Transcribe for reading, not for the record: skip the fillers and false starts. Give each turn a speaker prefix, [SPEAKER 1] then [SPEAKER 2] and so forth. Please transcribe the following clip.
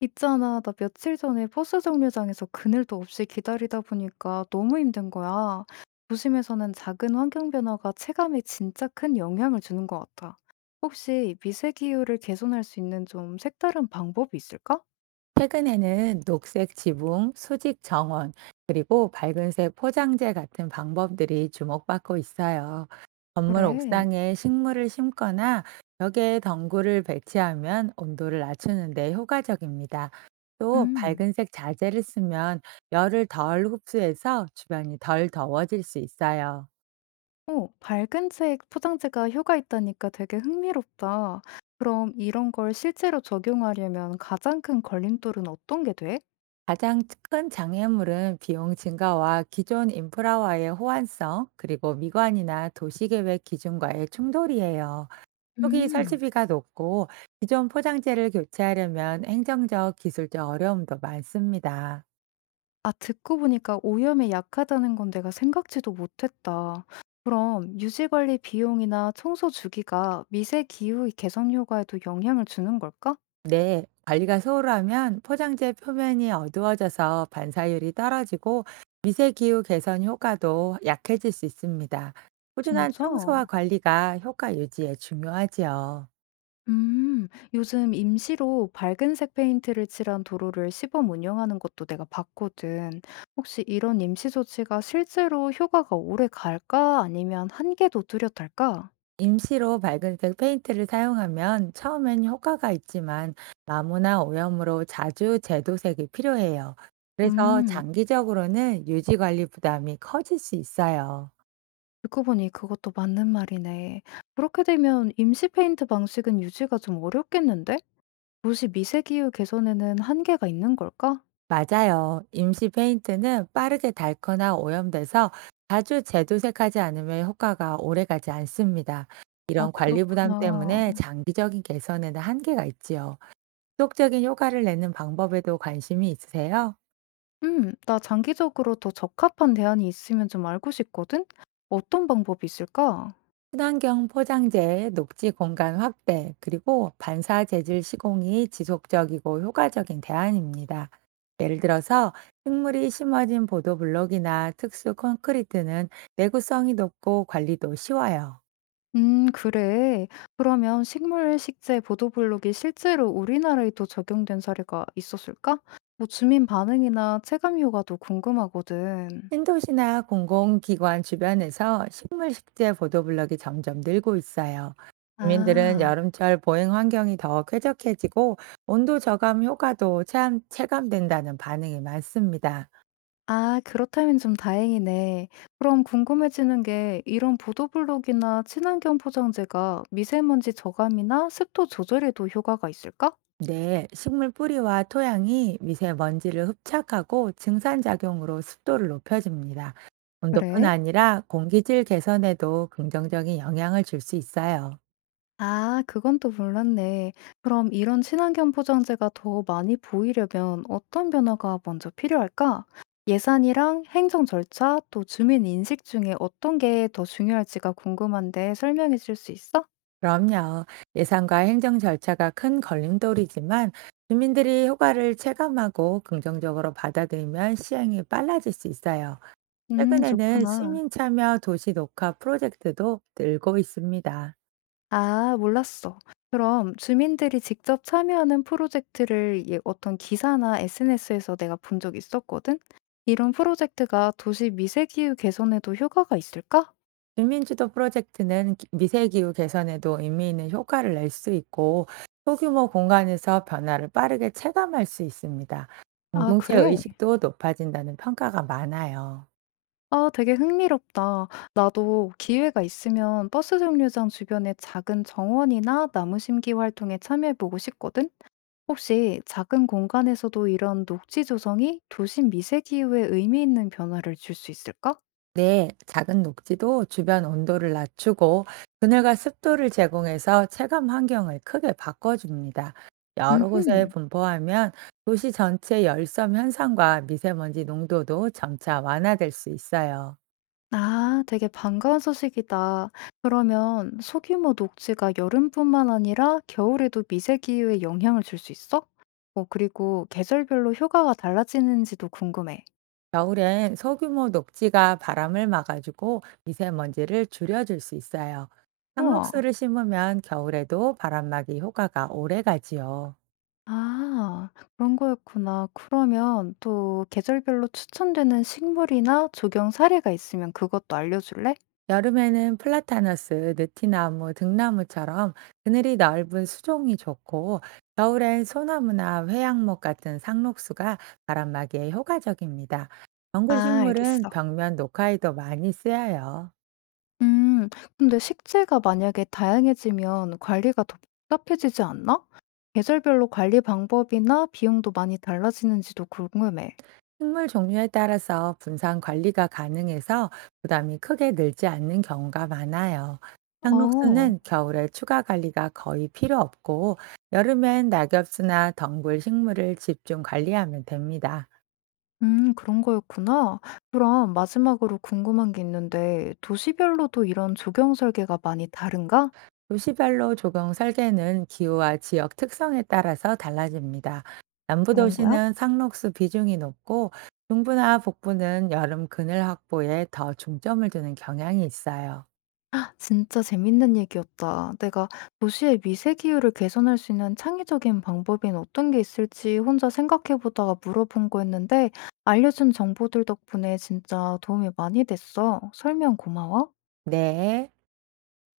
[SPEAKER 1] 있잖아, 나 며칠 전에 버스 정류장에서 그늘도 없이 기다리다 보니까 너무 힘든 거야. 도심에서는 작은 환경 변화가 체감에 진짜 큰 영향을 주는 것 같아. 혹시 미세 기후를 개선할 수 있는 좀 색다른 방법이 있을까?
[SPEAKER 2] 최근에는 녹색 지붕, 수직 정원, 그리고 밝은색 포장재 같은 방법들이 주목받고 있어요. 건물
[SPEAKER 1] 그래.
[SPEAKER 2] 옥상에 식물을 심거나 벽에 덩굴을 배치하면 온도를 낮추는데 효과적입니다. 또
[SPEAKER 1] 음.
[SPEAKER 2] 밝은색 자재를 쓰면 열을 덜 흡수해서 주변이 덜 더워질 수 있어요.
[SPEAKER 1] 오, 밝은 책 포장재가 효과 있다니까 되게 흥미롭다. 그럼 이런 걸 실제로 적용하려면 가장 큰 걸림돌은 어떤 게 돼?
[SPEAKER 2] 가장 큰 장애물은 비용 증가와 기존 인프라와의 호환성, 그리고 미관이나 도시계획 기준과의 충돌이에요. 초기
[SPEAKER 1] 음.
[SPEAKER 2] 설치비가 높고 기존 포장재를 교체하려면 행정적, 기술적 어려움도 많습니다.
[SPEAKER 1] 아, 듣고 보니까 오염에 약하다는 건 내가 생각지도 못했다. 그럼 유지 관리 비용이나 청소 주기가 미세 기후 개선 효과에도 영향을 주는 걸까?
[SPEAKER 2] 네, 관리가 소홀하면 포장재 표면이 어두워져서 반사율이 떨어지고 미세 기후 개선 효과도 약해질 수 있습니다. 꾸준한
[SPEAKER 1] 진짜?
[SPEAKER 2] 청소와 관리가 효과 유지에 중요하지요.
[SPEAKER 1] 음, 요즘 임시로 밝은색 페인트를 칠한 도로를 시범 운영하는 것도 내가 봤거든. 혹시 이런 임시 조치가 실제로 효과가 오래 갈까? 아니면 한계도 뚜렷할까?
[SPEAKER 2] 임시로 밝은색 페인트를 사용하면 처음엔 효과가 있지만 마모나 오염으로 자주 재도색이 필요해요. 그래서
[SPEAKER 1] 음.
[SPEAKER 2] 장기적으로는 유지 관리 부담이 커질 수 있어요.
[SPEAKER 1] 듣고 보니 그것도 맞는 말이네. 그렇게 되면 임시 페인트 방식은 유지가 좀 어렵겠는데? 도시 미세기후 개선에는 한계가 있는 걸까?
[SPEAKER 2] 맞아요. 임시 페인트는 빠르게 닳거나 오염돼서 자주 재도색하지 않으면 효과가 오래가지 않습니다.
[SPEAKER 1] 아,
[SPEAKER 2] 이런 관리 부담
[SPEAKER 1] 그렇구나.
[SPEAKER 2] 때문에 장기적인 개선에는 한계가 있지요. 지속적인 효과를 내는 방법에도 관심이 있으세요?
[SPEAKER 1] 나 장기적으로 더 적합한 대안이 있으면 좀 알고 싶거든? 어떤 방법이 있을까?
[SPEAKER 2] 친환경 포장재, 녹지 공간 확대, 그리고 반사 재질 시공이 지속적이고 효과적인 대안입니다. 예를 들어서 식물이 심어진 보도블록이나 특수 콘크리트는 내구성이 높고 관리도 쉬워요.
[SPEAKER 1] 그래. 그러면 식물 식재 보도블록이 실제로 우리나라에도 적용된 사례가 있었을까? 뭐 주민 반응이나 체감 효과도 궁금하거든.
[SPEAKER 2] 신도시나 공공기관 주변에서 식물 식재 보도블록이 점점 늘고 있어요. 주민들은
[SPEAKER 1] 아.
[SPEAKER 2] 여름철 보행 환경이 더 쾌적해지고 온도 저감 효과도 체감된다는 반응이 많습니다.
[SPEAKER 1] 아 그렇다면 좀 다행이네. 그럼 궁금해지는 게 이런 보도블록이나 친환경 포장재가 미세먼지 저감이나 습도 조절에도 효과가 있을까?
[SPEAKER 2] 네, 식물 뿌리와 토양이 미세먼지를 흡착하고 증산작용으로 습도를 높여줍니다. 온도뿐
[SPEAKER 1] 그래?
[SPEAKER 2] 아니라 공기질 개선에도 긍정적인 영향을 줄 수 있어요.
[SPEAKER 1] 아, 그건 또 몰랐네. 그럼 이런 친환경 포장재가 더 많이 보이려면 어떤 변화가 먼저 필요할까? 예산이랑 행정 절차, 또 주민 인식 중에 어떤 게 더 중요할지가 궁금한데 설명해 줄 수 있어?
[SPEAKER 2] 그럼요. 예산과 행정 절차가 큰 걸림돌이지만 주민들이 효과를 체감하고 긍정적으로 받아들이면 시행이 빨라질 수 있어요. 최근에는
[SPEAKER 1] 좋구나.
[SPEAKER 2] 시민 참여 도시 녹화 프로젝트도 늘고 있습니다.
[SPEAKER 1] 아 몰랐어. 그럼 주민들이 직접 참여하는 프로젝트를 예 어떤 기사나 SNS에서 내가 본 적 있었거든? 이런 프로젝트가 도시 미세기후 개선에도 효과가 있을까?
[SPEAKER 2] 주민주도 프로젝트는 미세기후 개선에도 의미 있는 효과를 낼 수 있고 소규모 공간에서 변화를 빠르게 체감할 수 있습니다.
[SPEAKER 1] 아
[SPEAKER 2] 공동체
[SPEAKER 1] 그래?
[SPEAKER 2] 의식도 높아진다는 평가가 많아요.
[SPEAKER 1] 아 되게 흥미롭다. 나도 기회가 있으면 버스 정류장 주변의 작은 정원이나 나무 심기 활동에 참여해 보고 싶거든? 혹시 작은 공간에서도 이런 녹지 조성이 도시 미세기후에 의미 있는 변화를 줄 수 있을까?
[SPEAKER 2] 네, 작은 녹지도 주변 온도를 낮추고 그늘과 습도를 제공해서 체감 환경을 크게 바꿔줍니다. 여러 곳에
[SPEAKER 1] 음흠.
[SPEAKER 2] 분포하면 도시 전체 열섬 현상과 미세먼지 농도도 점차 완화될 수 있어요.
[SPEAKER 1] 아, 되게 반가운 소식이다. 그러면 소규모 녹지가 여름뿐만 아니라 겨울에도 미세 기후에 영향을 줄 수 있어? 어, 그리고 계절별로 효과가 달라지는지도 궁금해.
[SPEAKER 2] 겨울엔 소규모 녹지가 바람을 막아주고 미세먼지를 줄여줄 수 있어요.
[SPEAKER 1] 우와.
[SPEAKER 2] 상록수를 심으면 겨울에도 바람막이 효과가 오래가지요.
[SPEAKER 1] 아, 그런 거였구나. 그러면 또 계절별로 추천되는 식물이나 조경 사례가 있으면 그것도 알려줄래?
[SPEAKER 2] 여름에는 플라타너스, 느티나무, 등나무처럼 그늘이 넓은 수종이 좋고, 겨울엔 소나무나 회양목 같은 상록수가 바람막이에 효과적입니다. 덩굴
[SPEAKER 1] 아,
[SPEAKER 2] 식물은
[SPEAKER 1] 알겠어.
[SPEAKER 2] 벽면 녹화에도 많이 쓰여요.
[SPEAKER 1] 음, 근데 식재가 만약에 다양해지면 관리가 더 복잡해지지 않나? 계절별로 관리 방법이나 비용도 많이 달라지는지도 궁금해.
[SPEAKER 2] 식물 종류에 따라서 분산 관리가 가능해서 부담이 크게 늘지 않는 경우가 많아요.
[SPEAKER 1] 어,
[SPEAKER 2] 상록수는 겨울에 추가 관리가 거의 필요 없고, 여름엔 낙엽수나 덩굴 식물을 집중 관리하면 됩니다.
[SPEAKER 1] 그런 거였구나. 그럼 마지막으로 궁금한 게 있는데, 도시별로도 이런 조경 설계가 많이 다른가?
[SPEAKER 2] 도시별로 조경 설계는 기후와 지역 특성에 따라서 달라집니다.
[SPEAKER 1] 그런 거야?
[SPEAKER 2] 남부도시는 상록수 비중이 높고, 중부나 북부는 여름 그늘 확보에 더 중점을 두는 경향이 있어요.
[SPEAKER 1] 진짜 재밌는 얘기였다. 내가 도시의 미세 기후를 개선할 수 있는 창의적인 방법인 어떤 게 있을지 혼자 생각해 보다가 물어본 거였는데 알려준 정보들 덕분에 진짜 도움이 많이 됐어. 설명 고마워.
[SPEAKER 2] 네.